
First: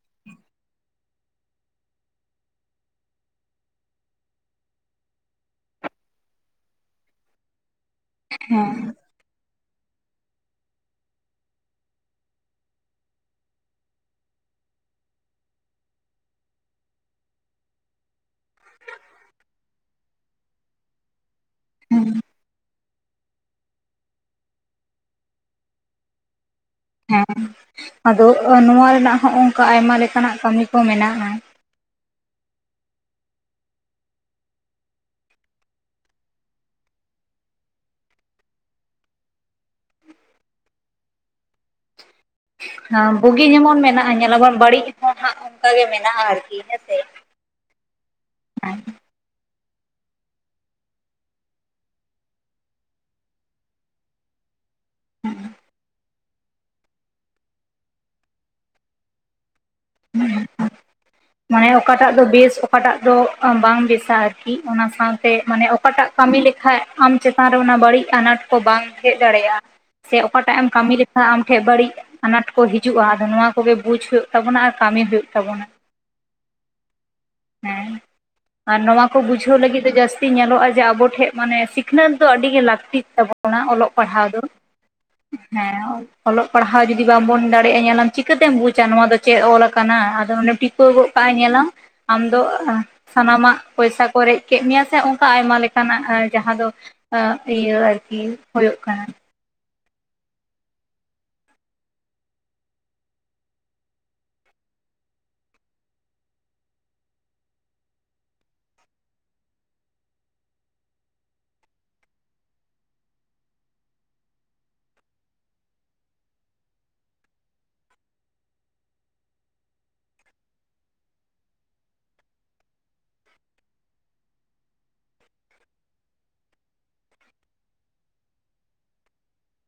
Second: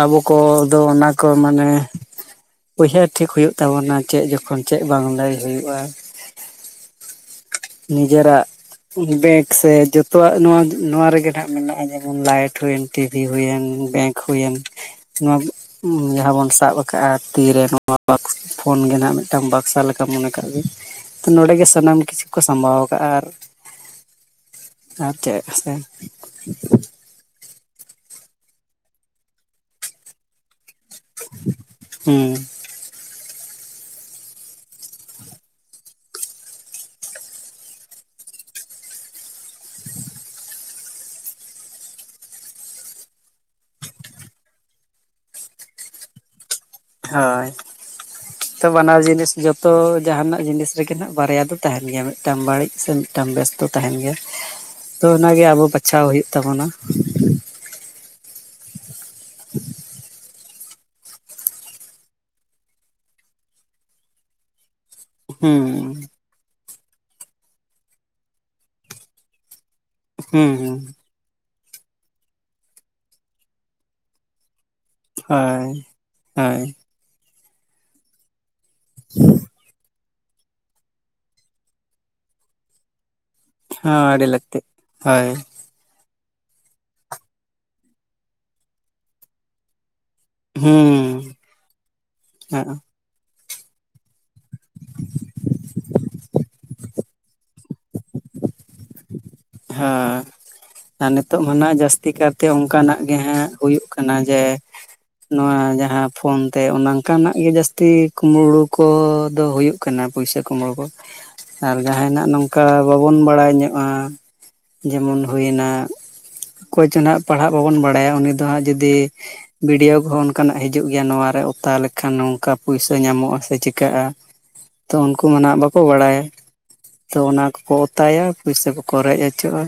ᱟᱵᱚ ᱠᱚ ᱫᱚ ᱚᱱᱟ ᱠᱚ ᱫᱚ ᱚᱱᱟ ᱠᱚ ᱢᱟᱱᱮ ᱩᱚᱭᱦᱟᱹᱨ ᱴᱷᱤᱠ ᱦᱩᱭᱩᱜ ᱛᱟᱵᱚᱱᱟ ᱪᱮᱫ ᱡᱚᱠᱷᱚᱱ ᱪᱮᱫ ᱵᱟᱝ ᱞᱟᱹᱭ ᱦᱩᱭᱩᱜᱼᱟ ᱾ ᱱᱤᱡᱮᱨᱟᱜ ᱵᱮᱠ ᱥᱮ ᱡᱚᱛᱚᱣᱟᱜ ᱱᱚᱣᱟ ᱱᱚᱣᱟ ᱨᱮᱜᱮ ᱱᱟᱦᱜ ᱢᱮᱱᱟᱜᱼᱟ ᱡᱮᱢᱚᱱ ᱞᱟᱭᱤᱴ ᱦᱩᱭᱮᱱ, ᱴᱤᱵᱷᱤ ᱦᱩᱭᱮᱱ, ᱵᱮᱝᱠ ᱦᱩᱭᱮᱱ ᱱᱚᱣᱟ ᱡᱟᱦᱟᱸ ᱵᱚᱱ ᱥᱟᱵ ᱠᱟᱜ-ᱟ ᱛᱤᱨᱮ ᱱᱚᱣᱟ [unintelligible] ᱯᱷᱳᱱ ᱜᱮ ᱱᱟᱦᱜ ᱢᱤᱫᱴᱟᱝ ᱵᱟᱠᱥᱟ ᱞᱮᱠᱟ ᱢᱚᱱᱮ ᱠᱟᱜ ᱵᱤᱱ ᱾ ᱛᱚ ᱱᱚᱸᱰᱮ ᱜᱮ ᱥᱟᱱᱟᱢ ᱦᱮᱸ ᱠᱤᱪᱷᱩ ᱠᱚ ᱥᱟᱢᱵᱟᱣ ᱠᱟᱜ-ᱟ ᱟᱨ ᱪᱮᱫ ᱥᱮ [inaudible] ᱦᱮᱸ ᱟᱫᱚ ᱱᱚᱣᱟ ᱨᱮᱱᱟᱜ ᱦᱚᱸ ᱚᱝᱠᱟ ᱟᱭᱢᱟ ᱞᱮᱠᱟᱱᱟᱜ ᱠᱟᱹᱢᱤ ᱠᱚ ᱢᱮᱱᱟᱜᱼᱟ ᱾ ᱦᱩᱸ ᱾ [unintelligible] ᱦᱮᱸ ᱵᱩᱜᱤ ᱡᱮᱢᱚᱱ ᱢᱮᱱᱟᱜᱼᱟ ᱧᱮᱞᱟᱵᱚᱱ ᱵᱟᱹᱲᱤᱡ ᱦᱚᱸ ᱦᱟᱸᱜ ᱚᱱᱠᱟ ᱜᱮ ᱢᱮᱱᱟᱜᱼᱟ ᱟᱨᱠᱤ ᱦᱮᱸᱥᱮ ᱾ ᱦᱳᱭ ᱾ ᱛᱚ ᱵᱟᱱᱟᱨ ᱡᱤᱱᱤᱥ ᱡᱚᱛᱚ ᱡᱟᱦᱟᱱᱟᱜ ᱡᱤᱱᱤᱥ ᱨᱮᱜᱮ ᱱᱟᱦᱜ ᱵᱟᱨᱭᱟ ᱫᱚ ᱛᱟᱦᱮᱱ ᱜᱮᱭᱟ ᱢᱤᱫᱴᱟᱝ ᱵᱟᱹᱲᱤᱡ ᱥᱮ ᱢᱤᱫᱴᱟᱝ ᱵᱮᱥ ᱫᱚ ᱛᱟᱦᱮᱱ ᱜᱮᱭᱟ, ᱛᱚ ᱚᱱᱟ ᱜᱮ ᱟᱵᱚ ᱵᱟᱪᱷᱟᱣ ᱦᱩᱭᱩᱜ ᱛᱟᱵᱚᱱᱟ ᱾ [unintelligible] ᱢᱟᱱᱮ ᱚᱠᱟᱴᱟᱜ ᱫᱚ ᱵᱮᱥ ᱚᱠᱟᱴᱟᱜ ᱫᱚ ᱵᱟᱝ ᱵᱮᱥᱟ ᱟᱨ ᱠᱤ ᱚᱱᱟ ᱥᱟᱶᱛᱮ ᱦᱩᱸ ᱢᱟᱱᱮ ᱚᱠᱟᱴᱟᱜ ᱠᱟᱹᱢᱤ ᱞᱮᱠᱷᱟᱡ ᱟᱢ ᱪᱮᱛᱟᱱ ᱨᱮ ᱚᱱᱟ ᱵᱟᱹᱲᱤᱡ ᱟᱱᱟᱴ ᱠᱚ ᱵᱟᱝ ᱦᱮᱡ ᱫᱟᱲᱮᱭᱟᱜᱼᱟ, ᱥᱮ ᱦᱩᱸ ᱚᱠᱟᱴᱟᱜ ᱮᱢ ᱠᱟᱹᱢᱤ ᱞᱮᱠ ᱠᱷᱟᱡ ᱟᱢᱴᱷᱮᱡ ᱵᱟᱹᱲᱤᱡ ᱟᱱᱟᱴ ᱠᱚ ᱦᱤᱡᱩᱜᱼᱟ ᱟᱫᱚ ᱱᱚᱣᱟ ᱠᱚᱜᱮ ᱵᱩᱡ ᱦᱳᱭᱳᱜ ᱛᱟᱵᱚᱱᱟ ᱟᱨ ᱠᱟᱹᱢᱤ ᱦᱩᱭᱩᱜ ᱛᱟᱵᱚᱱᱟ ᱦᱚᱭ ᱦᱟᱹᱭ ᱾ ᱦᱮᱸ, ᱟᱨ ᱱᱚᱣᱟ ᱠᱚ ᱵᱩᱡᱷᱟᱹᱣ ᱞᱟᱹᱜᱤᱫ ᱫᱚ ᱡᱟᱹᱥ ᱛᱤ ᱧᱮᱞᱚᱜᱼᱟ ᱡᱮ ᱟᱵᱚᱴᱷᱮᱡ ᱢᱟᱱᱮ ᱥᱤᱠᱷᱱᱟᱹᱛ ᱫᱚ ᱟᱹᱰᱤ ᱜᱮ ᱞᱟᱹᱠᱛᱤᱜ ᱛᱟᱵᱚᱱ ᱾ ᱚᱱᱟ ᱚᱞᱚᱜ ᱦᱚᱸ ᱯᱟᱲᱦᱟᱣ ᱟᱹᱰᱤ ᱫᱚ᱾ ᱞᱟᱹᱠᱛᱤᱜ ᱦᱳᱭ ᱦᱮᱸ ᱚᱞᱚᱜ ᱯᱟᱲᱦᱟᱣ ᱡᱩᱫᱤ ᱵᱟᱝᱵᱚᱱ ᱫᱟᱲᱮᱭᱟᱜᱼᱟ ᱧᱮᱞᱟᱢ ᱪᱤᱠᱟᱹᱛᱮᱢ ᱵᱩᱡᱟ ᱱᱚᱣᱟ ᱫᱚ ᱪᱮᱫ ᱚᱞ ᱟᱠᱟᱱᱟ? ᱟᱫᱚ ᱚᱱᱮᱢ ᱴᱤᱯᱟᱹᱣ ᱦᱩᱸ ᱜᱚᱜ ᱠᱟᱜᱼᱟ ᱧᱮᱞᱟᱢ ᱟᱢᱫᱚ ᱦᱳᱭ ᱥᱟᱱᱟᱢᱟᱜ ᱯᱚᱭᱥᱟ ᱠᱚ ᱨᱮᱡ ᱠᱮᱜ ᱢᱮᱭᱟ ᱥᱮ ᱦᱚᱜᱼᱚᱝᱠᱟ ᱟᱭᱢᱟ ᱞᱮᱠᱟᱱᱟᱜ ᱡᱟᱦᱟᱸ ᱫᱚ ᱟᱹ ᱤᱭᱟᱹ ᱟᱨᱠᱤ ᱦᱳᱭᱳᱜ ᱠᱟᱱᱟ ᱾ ᱦᱮᱸ ᱾ ᱟᱨ ᱱᱤᱛᱚᱜ ᱢᱟ ᱱᱟᱜ ᱡᱟᱹᱥᱛᱤ ᱠᱟᱨᱛᱮ ᱚᱝᱠᱟᱱᱟᱜ ᱜᱮ ᱦᱟᱜ ᱦᱩᱭᱩᱜ ᱠᱟᱱᱟ ᱡᱮ ᱱᱚᱣᱟ ᱡᱟᱦᱟᱸ ᱯᱷᱳᱱ ᱛᱮ ᱚᱱᱟ ᱚᱱᱠᱟᱱᱟᱜ ᱜᱮ ᱡᱟᱹᱥᱛᱤ ᱠᱩᱢᱲᱩ ᱠᱚᱫᱚ ᱦᱩᱭᱩᱜ ᱠᱟᱱᱟ ᱯᱩᱭᱥᱟ ᱠᱩᱢᱲᱩ ᱠᱚ ᱾ ᱟᱨ ᱡᱟᱦᱟᱱᱟᱜ ᱱᱚᱝᱠᱟ ᱵᱟᱵᱳᱱ ᱵᱟᱲᱟᱭ ᱧᱚᱜᱼᱟ ᱡᱮᱢᱚᱱ ᱦᱩᱭᱱᱟ ᱚᱠᱚᱭᱪᱚ ᱱᱟᱦᱟᱜ ᱯᱟᱲᱦᱟᱜ ᱵᱟᱵᱚᱱ ᱵᱟᱲᱟᱭᱟ ᱩᱱᱤ ᱫᱚ ᱦᱟᱸᱜ ᱡᱩᱫᱤ ᱵᱷᱤᱰᱭᱳ ᱠᱚᱦᱚᱸ ᱚᱱᱠᱟᱱᱟᱜ ᱦᱤᱡᱩᱜ ᱜᱮᱭᱟ ᱱᱚᱣᱟᱨᱮ ᱚᱛᱟ ᱞᱮᱠᱷᱟᱱ ᱱᱚᱝᱠᱟ ᱯᱩᱭᱥᱟᱹ ᱧᱟᱢᱚᱜᱼᱟ ᱥᱮ ᱪᱤᱠᱟᱹᱜᱼᱟ! ᱛᱚ ᱩᱱᱠᱩ ᱢᱟ ᱱᱟᱦᱟᱜ ᱵᱟᱠᱚ ᱵᱟᱲᱟᱭᱟ, ᱛᱚ ᱚᱱᱟ ᱠᱚᱠᱚ ᱚᱛᱟᱭᱟ ᱯᱩᱭᱥᱟᱹ ᱠᱚᱠᱚ ᱨᱮᱡ ᱦᱚ ᱪᱚᱜᱼᱟ,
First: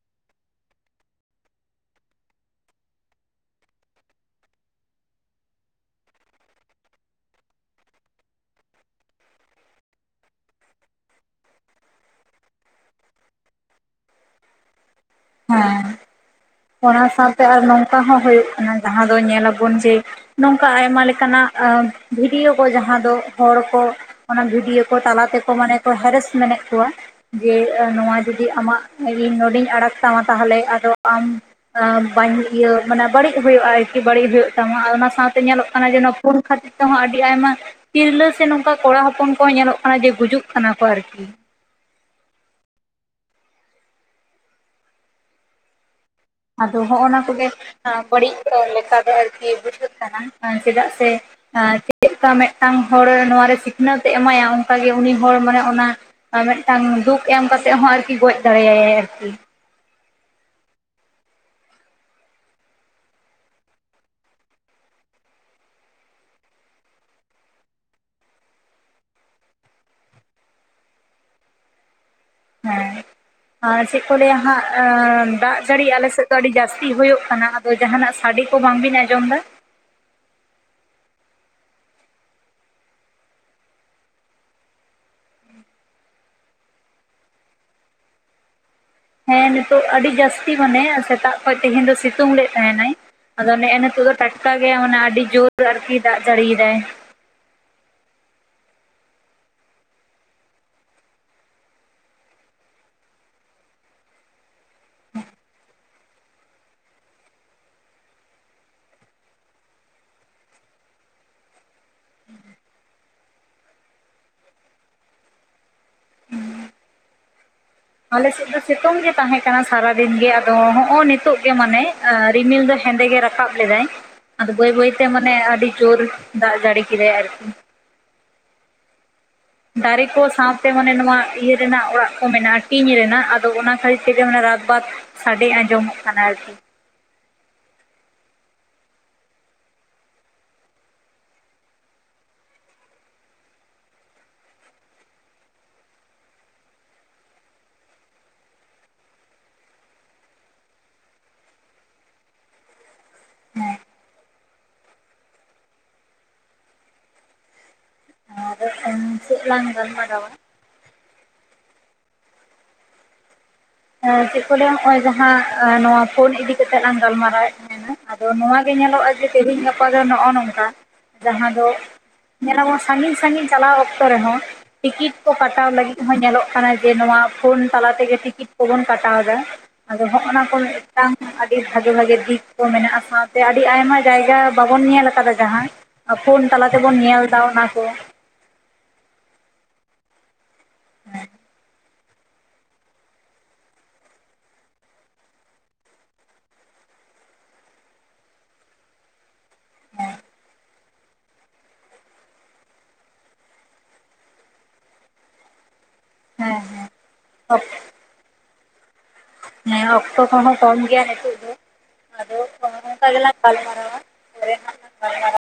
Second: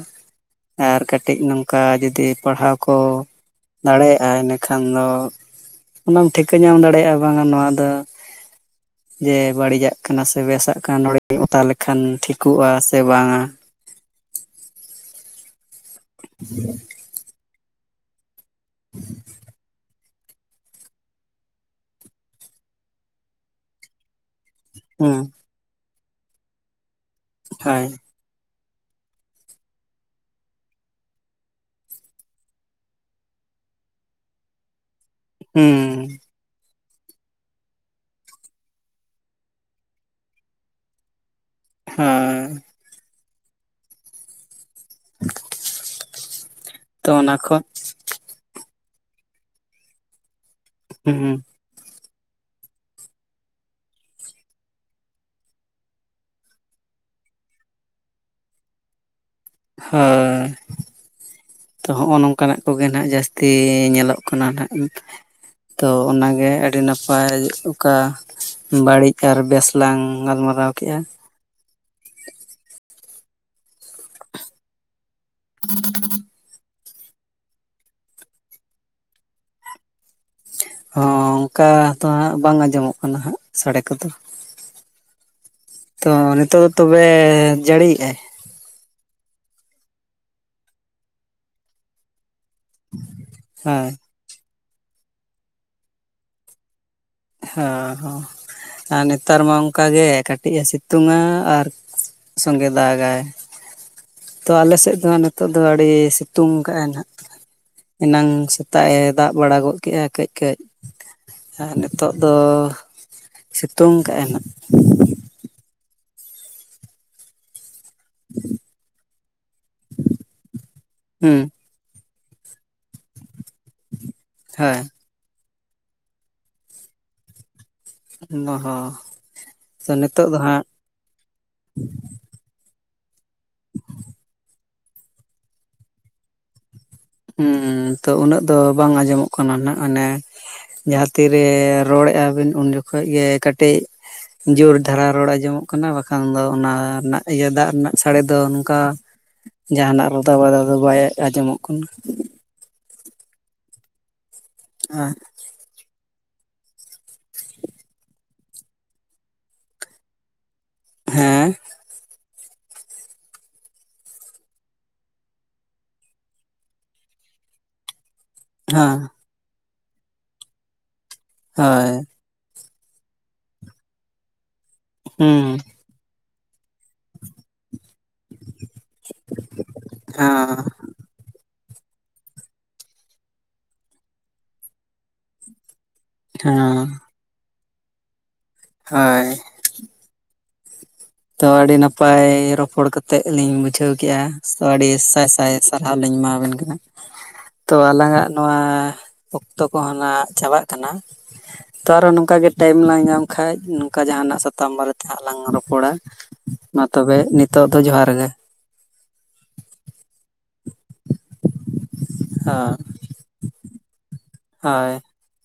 ᱟᱨ ᱠᱟᱹᱴᱤᱡ ᱱᱚᱝᱠᱟ ᱡᱩᱫᱤ ᱯᱟᱲᱦᱟᱣ ᱠᱚ ᱫᱟᱲᱮᱭᱟᱜᱼᱟ ᱤᱱᱟᱹ ᱠᱷᱟᱱ ᱫᱚ ᱚᱱᱟᱢ ᱴᱷᱤᱠᱟᱹ ᱧᱟᱢ ᱫᱟᱲᱮᱭᱟᱜᱼᱟ ᱵᱟᱝᱟ ᱱᱚᱣᱟ ᱫᱚ ᱡᱮ ᱵᱟᱹᱲᱤᱡᱟᱜ ᱠᱟᱱᱟ ᱥᱮ ᱵᱮᱥᱟᱜ ᱠᱟᱱᱟ ᱱᱚᱲᱮᱧ ᱚᱛᱟ ᱞᱮᱠᱷᱟᱱ ᱴᱷᱤᱠᱩᱜᱼᱟ ᱥᱮ ᱵᱟᱝᱼᱟ! ᱦᱮᱸ ᱾ [inaudible] ᱚᱱᱟ ᱥᱟᱶᱛᱮ ᱟᱨ ᱱᱚᱝᱠᱟ ᱦᱚᱸ ᱦᱳᱭᱳᱜ ᱠᱟᱱᱟ ᱡᱟᱦᱟᱸ ᱫᱚ ᱧᱮᱞ ᱟᱵᱚᱱ ᱡᱮ ᱱᱚᱝᱠᱟ ᱟᱭᱢᱟ ᱞᱮᱠᱟᱱᱟᱜ ᱟᱸ ᱵᱷᱤᱰᱤᱭᱳ ᱠᱚ ᱡᱟᱦᱟᱸ ᱫᱚ ᱦᱚᱲ ᱠᱚ ᱚᱱᱟ ᱵᱷᱤᱰᱤᱭᱳ ᱠᱚ ᱦᱩᱸ ᱛᱟᱞᱟ ᱛᱮᱠᱚ ᱢᱟᱱᱮ ᱠᱚ ᱦᱮᱨᱮᱥ ᱢᱮᱱᱮᱜ ᱠᱚᱣᱟ ᱡᱮ ᱦᱳᱭ ᱱᱚᱣᱟ ᱡᱩᱫᱤ ᱟᱢᱟᱜ ᱤᱧ ᱱᱚᱸᱰᱮᱧ ᱟᱲᱟᱜ ᱛᱟᱢᱟ ᱛᱟᱦᱚᱞᱮ ᱟᱫᱚ ᱟᱢ ᱟᱸ ᱵᱟᱧ ᱤᱭᱟᱹ ᱢᱟᱱᱮ ᱵᱟᱹᱲᱤᱡ ᱦᱩᱭᱩᱜᱼᱟ ᱟᱨᱠᱤ ᱵᱟᱹᱲᱤᱡ ᱦᱩᱭᱩᱜ ᱛᱟᱢᱟ ᱟᱨ ᱚᱱᱟ ᱥᱟᱶᱛᱮ ᱧᱮᱞᱚᱜ ᱠᱟᱱᱟ ᱦᱩᱸ ᱡᱮ ᱱᱚᱣᱟ ᱯᱷᱳᱱ ᱠᱷᱟᱹᱛᱤᱨ ᱛᱮ ᱦᱚᱸ ᱟᱰᱤ ᱟᱭᱢᱟ ᱛᱤᱨᱞᱟᱹ ᱥᱮ ᱱᱚᱝᱠᱟ ᱠᱚᱲᱟ ᱦᱚᱯᱚᱱ ᱠᱚᱦᱚᱸ ᱧᱮᱞᱚᱜ ᱠᱟᱱᱟ ᱡᱮ ᱜᱩᱡᱩᱜ ᱠᱟᱱᱟ ᱠᱚ ᱟᱨᱠᱤ ᱾ ᱦᱮᱸ ᱾ ᱟᱫᱚ ᱛᱚ ᱦᱚᱜᱼᱚᱱᱟ ᱚᱱᱟ ᱠᱚᱜᱮ ᱠᱷᱚᱱ ᱵᱟᱹᱲᱤᱡ ᱞᱮᱠᱟ ᱫᱚ ᱟᱨᱠᱤ ᱵᱩᱡᱷᱟᱹᱜ ᱠᱟᱱᱟ ᱾ ᱪᱮᱫᱟᱜ ᱥᱮ ᱦᱩᱸ ᱟᱸ ᱪᱮᱜᱠᱟ ᱢᱮᱜᱴᱟᱝ ᱦᱚᱲ ᱱᱚᱣᱮ ᱨᱮ ᱥᱤᱠᱷᱱᱟᱹᱛ ᱮ ᱮᱢᱟᱭᱟ ᱚᱝᱠᱟᱜᱮ ᱩᱱᱤ ᱦᱚᱲ ᱢᱟᱱᱮ ᱚᱱᱟ ᱟᱨ ᱢᱤᱜᱴᱟᱝ ᱫᱩᱠ ᱮᱢ ᱠᱟᱛᱮᱜ ᱦᱚᱸ ᱟᱨᱠᱤ ᱜᱚᱡ ᱫᱟᱲᱮᱭᱟᱭᱟᱭ ᱟᱨᱠᱤ ᱾ ᱦᱮᱸ ᱾ ᱛᱚ ᱦᱚᱸᱜᱼᱚ ᱱᱚᱝᱠᱟᱱᱟᱜ ᱠᱚᱜᱮ ᱱᱟᱦᱟᱜ ᱡᱟᱹᱥᱛᱤ ᱧᱮᱞᱚᱜ ᱠᱟᱱᱟ ᱱᱟᱜ [inaudible] ᱛᱚ ᱚᱱᱟᱜᱮ ᱟᱹᱰᱤ ᱱᱟᱯᱟᱭ ᱚᱠᱟ ᱵᱟᱹᱲᱤᱡ ᱟᱨ ᱵᱮᱥ ᱞᱟᱝ ᱜᱟᱞᱢᱟᱨᱟᱣ ᱠᱮᱜᱼᱟ ᱾ ᱦᱮᱸ, ᱟᱨ ᱪᱮᱜ ᱠᱚ ᱞᱟᱹᱭᱟ ᱦᱟᱸᱜ ᱫᱟᱜ ᱡᱟᱹᱲᱤ ᱟᱞᱮ ᱥᱮᱫ ᱫᱚ ᱟᱹᱰᱤ ᱡᱟᱹᱥ ᱛᱤ ᱦᱳᱭᱳᱜ ᱠᱟᱱᱟ ᱟᱫᱚ ᱡᱟᱦᱟᱱᱟᱜ ᱥᱟᱰᱮ ᱠᱚ ᱵᱟᱝᱵᱤᱱ ᱟᱸᱡᱚᱢ ᱮᱫᱟ? ᱦᱚᱸ ᱚᱝᱠᱟ ᱫᱚ ᱦᱟᱸᱜ ᱵᱟᱝ ᱟᱸᱡᱚᱢᱚᱜ ᱠᱟᱱᱟ ᱦᱟᱜ ᱥᱟᱹᱲᱮ ᱠᱚᱫᱚ ᱾ ᱛᱚ ᱱᱤᱛᱳᱜ ᱫᱚ ᱛᱚᱵᱮ ᱡᱟᱹᱲᱤ ᱭᱮᱜ ᱟᱭ? ᱦᱮᱸ ᱱᱤᱛᱚᱜ ᱟᱹᱰᱤ ᱡᱟᱹᱥᱛᱤ ᱢᱟᱱᱮ ᱥᱮᱛᱟᱜ ᱠᱷᱚᱡ ᱛᱮᱦᱮᱧ ᱫᱚ ᱥᱤᱛᱩᱝ ᱞᱮ ᱛᱟᱦᱮᱱᱟᱭ ᱟᱫᱚ ᱱᱮᱜᱼᱮ ᱦᱳᱭ ᱱᱤᱛᱳᱜ ᱫᱚ ᱴᱟᱴᱠᱟ ᱜᱮ ᱢᱟᱱᱮ ᱟᱹᱰᱤ ᱡᱳᱨ ᱟᱨᱠᱤ ᱫᱟᱜ ᱡᱟᱹᱲᱤ ᱭᱮᱫᱟᱭ ᱾ ᱦᱚᱸ ᱦᱚᱸ ᱟᱨ ᱱᱮᱛᱟᱨ ᱢᱟ ᱚᱝᱠᱟ ᱜᱮ ᱠᱟᱹᱴᱤᱡ ᱮ ᱥᱤᱛᱩᱝᱼᱟ ᱟᱨ ᱥᱚᱸᱜᱮ ᱫᱟᱜᱟᱭ ᱾ ᱛᱚ ᱟᱞᱮ ᱥᱮᱜ ᱫᱚ ᱦᱟᱜ ᱱᱤᱛᱚᱜ ᱫᱚ ᱟᱹᱲᱤ ᱛᱩᱝ ᱠᱟᱜᱼᱟ ᱱᱟᱦᱟᱜ ᱾ ᱮᱱᱟᱝ ᱥᱮᱛᱟᱜ ᱮ ᱫᱟᱜ ᱵᱟᱲᱟ ᱜᱚᱫ ᱠᱮᱜᱼᱟ ᱠᱟᱹᱡ ᱠᱟᱡ ᱟᱨ ᱱᱮ ᱛᱚᱜ ᱫᱚ ᱥᱤᱛᱩᱝ ᱠᱟᱜᱼᱟᱭ ᱱᱟᱜ ᱾ ᱟᱞᱮᱥᱮᱫ ᱫᱚ ᱥᱤᱛᱩᱝ ᱜᱮ ᱛᱟᱦᱮᱸ ᱠᱟᱱᱟ ᱥᱟᱨᱟ ᱫᱤᱱ ᱜᱮ ᱟᱫᱚ ᱦᱚᱜᱼᱚ ᱱᱤᱛᱚᱜ ᱦᱩᱸ ᱜᱮ ᱢᱟᱱᱮ ᱨᱤᱢᱤᱞ ᱫᱚ ᱦᱮᱸᱫᱮ ᱜᱮ ᱨᱟᱠᱟᱵ ᱞᱮᱫᱟᱭ ᱟᱫᱚ ᱵᱟᱹᱭ ᱦᱳᱭ ᱵᱟᱹᱭ ᱛᱮ ᱢᱟᱱᱮ ᱟᱹᱰᱤ ᱡᱳᱨ ᱫᱟᱜ ᱡᱟᱹᱲᱤ ᱠᱮᱫᱟᱭ ᱟᱨᱠᱤ᱾ ᱱᱚ ᱦᱚᱸ᱾ ᱛᱚ ᱫᱟᱨᱮ ᱠᱚ ᱱᱤᱛᱚᱜ ᱫᱚ ᱦᱟᱸᱜ ᱥᱟᱶᱛᱮ ᱢᱟᱱᱮ ᱱᱚᱣᱟ ᱤᱭᱟᱹ ᱨᱮᱱᱟᱜ ᱚᱲᱟᱜ ᱠᱚ ᱢᱮᱱᱟᱜᱼᱟ ᱴᱤᱧ ᱨᱮᱱᱟᱜ ᱟᱫᱚ ᱚᱱᱟ ᱠᱷᱟᱹᱛᱤᱨ ᱛᱮᱜᱮ ᱨᱟᱛ ᱵᱟᱛ ᱥᱟᱰᱮ ᱟᱸᱡᱚᱢᱚᱜ ᱠᱟᱱᱟ ᱟᱨᱠᱤ᱾ ᱦᱩ ᱛᱚ ᱩᱱᱟᱹᱜ ᱫᱚ ᱵᱟᱝ ᱟᱸᱡᱚᱢᱚᱜ ᱠᱟᱱᱟ ᱱᱟᱜ ᱢᱟᱱᱮ ᱡᱟᱦᱟᱸ ᱛᱤᱨᱮ ᱨᱚᱲᱮᱜᱼᱟ ᱵᱤᱱ ᱩᱱ ᱡᱚᱠᱷᱚᱱ ᱜᱮ ᱠᱟᱹᱴᱤᱡ ᱡᱳᱨ ᱫᱷᱟᱨᱟ ᱨᱚᱲ ᱟᱸᱡᱚᱢᱚᱜ ᱠᱟᱱᱟ ᱵᱟᱠᱷᱟᱱ ᱫᱚ ᱚᱱᱟ ᱨᱮᱱᱟᱜ ᱤᱭᱟᱹ ᱫᱟᱜ ᱨᱮᱱᱟᱜ ᱥᱟᱹᱲᱤ ᱫᱚ ᱱᱚᱝᱠᱟ ᱡᱟᱦᱟᱱᱟᱜ ᱨᱟᱫᱟ ᱵᱟᱫᱟ ᱫᱚ ᱵᱟᱭ ᱟᱸᱱᱡᱚᱢᱚᱜ ᱠᱟᱱᱟ᱾ ᱦᱮᱸ ᱦ [unintelligible] ᱟᱨ ᱪᱮᱫ ᱞᱟᱝ ᱜᱟᱞᱢᱟᱨᱟᱣᱟ? ᱦᱮᱸ ᱪᱮᱫ ᱞᱟᱹᱭᱟ ᱱᱚᱜ ᱚᱭ ᱡᱟᱦᱟᱸ ᱱᱚᱣᱟ ᱤᱫᱤᱠᱟ ᱠᱟᱛᱮᱜ ᱞᱟᱝ ᱜᱟᱞᱢᱟᱨᱟᱣᱮᱫ ᱛᱟᱦᱮᱸᱱᱟ᱾ ᱟᱫᱚ ᱱᱚᱣᱟᱜᱮ ᱦᱮᱸ ᱧᱮᱞᱚᱽ ᱜᱟᱯᱟ ᱫᱚ ᱱᱚᱜᱼᱚ ᱱᱚᱝᱠᱟ ᱡᱟᱦᱟᱸ ᱫᱚ ᱦᱳᱭ ᱧᱮᱞᱟᱵᱚᱱ ᱥᱟᱺᱜᱤᱧ ᱥᱟᱺᱜᱤᱧ ᱪᱟᱞᱟᱣ ᱚᱠᱛᱚ ᱨᱮᱦᱚᱸ ᱴᱤᱠᱤᱴ ᱠᱚ ᱦᱩᱸ ᱠᱟᱴᱟᱣ ᱞᱟᱹᱜᱤᱫ ᱦᱚᱸ ᱧᱮᱞᱚᱜ ᱠᱟᱱᱟ ᱡᱮ ᱱᱚᱣᱟ ᱯᱷᱳᱱ ᱛᱟᱞᱟ ᱛᱮᱜᱮ ᱴᱤᱠᱤᱴ ᱠᱚᱵᱚᱱ ᱠᱟᱴᱟᱣ ᱮᱫᱟ, ᱟᱫᱚ ᱦᱚᱜ ᱱᱟ ᱠᱚ ᱦᱮᱸ ᱢᱤᱫᱴᱟᱝ ᱟᱹᱰᱤ ᱵᱷᱟᱜᱮ ᱵᱷᱟᱜᱮ ᱫᱤᱯ ᱠᱚ ᱢᱮᱱᱟᱜᱼᱟ ᱥᱟᱶᱛᱮ ᱟᱹᱰᱤ ᱟᱭᱢᱟ ᱡᱟᱭᱜᱟ ᱵᱟᱵᱚᱱ ᱧᱮᱞ ᱠᱟᱫᱟ ᱡᱟᱦᱟᱸ᱾ ᱯᱷᱳᱩᱱ ᱛᱟᱞᱟ ᱦᱮᱸ ᱛᱮᱵᱩᱱ ᱧᱮᱞ ᱮᱫᱟ ᱚᱱᱟ ᱠᱚ᱾ ᱦᱳᱭ᱾ [unintelligible] ᱛᱚ ᱟᱹᱰᱤ ᱱᱟᱯᱟᱭ ᱨᱚᱯᱚᱲ ᱠᱟᱛᱮᱫ ᱞᱤᱧ ᱵᱩᱡᱷᱟᱹᱣ ᱠᱮᱜᱼᱟ ᱛᱚ ᱟᱹᱰᱤ ᱥᱟᱭ ᱥᱟᱭ ᱥᱟᱨᱦᱟᱣ ᱞᱤᱧ ᱮᱢᱟ ᱵᱮᱱ ᱠᱟᱱᱟ᱾ ᱛᱚ ᱟᱞᱟᱝᱟᱜ ᱱᱚᱣᱟ ᱚᱠᱛᱚ ᱠᱚᱦᱚᱸ ᱦᱮᱸ ᱱᱟᱜ ᱪᱟᱵᱟᱜ ᱠᱟᱱᱟ᱾ ᱛᱚ ᱟᱨᱚ ᱱᱚᱝᱠᱟ ᱜᱮ ᱴᱟᱭᱤᱢ ᱞᱟᱝ ᱧᱟᱢ ᱠᱷᱟᱡ ᱱᱚᱝᱠᱟ ᱡᱟᱦᱟᱱᱟᱜ ᱥᱟᱛᱟᱢ ᱵᱟᱨᱮᱛᱮ ᱦᱟᱸᱜ ᱞᱟᱝ ᱨᱚᱯᱚᱲᱟ᱾ ᱦᱮᱸ ᱢᱟ ᱦᱮᱸ ᱛᱚᱵᱮ ᱱᱤᱛᱚᱜ ᱫᱚ ᱡᱚᱦᱟᱨ ᱜᱮ᱾ ᱦᱮᱸ ᱚᱠᱛᱚ ᱠᱚᱦᱚᱸ ᱠᱚᱢ ᱜᱮᱭᱟ ᱱᱤᱛᱳ ᱫᱚ ᱟᱫᱚ ᱚᱱᱠᱟ ᱜᱮᱞᱟᱝ ᱜᱟᱞᱢᱟᱨᱟᱣᱟ ᱯᱚᱨᱮ᱾ ᱦᱳᱭ᱾ [unintelligible]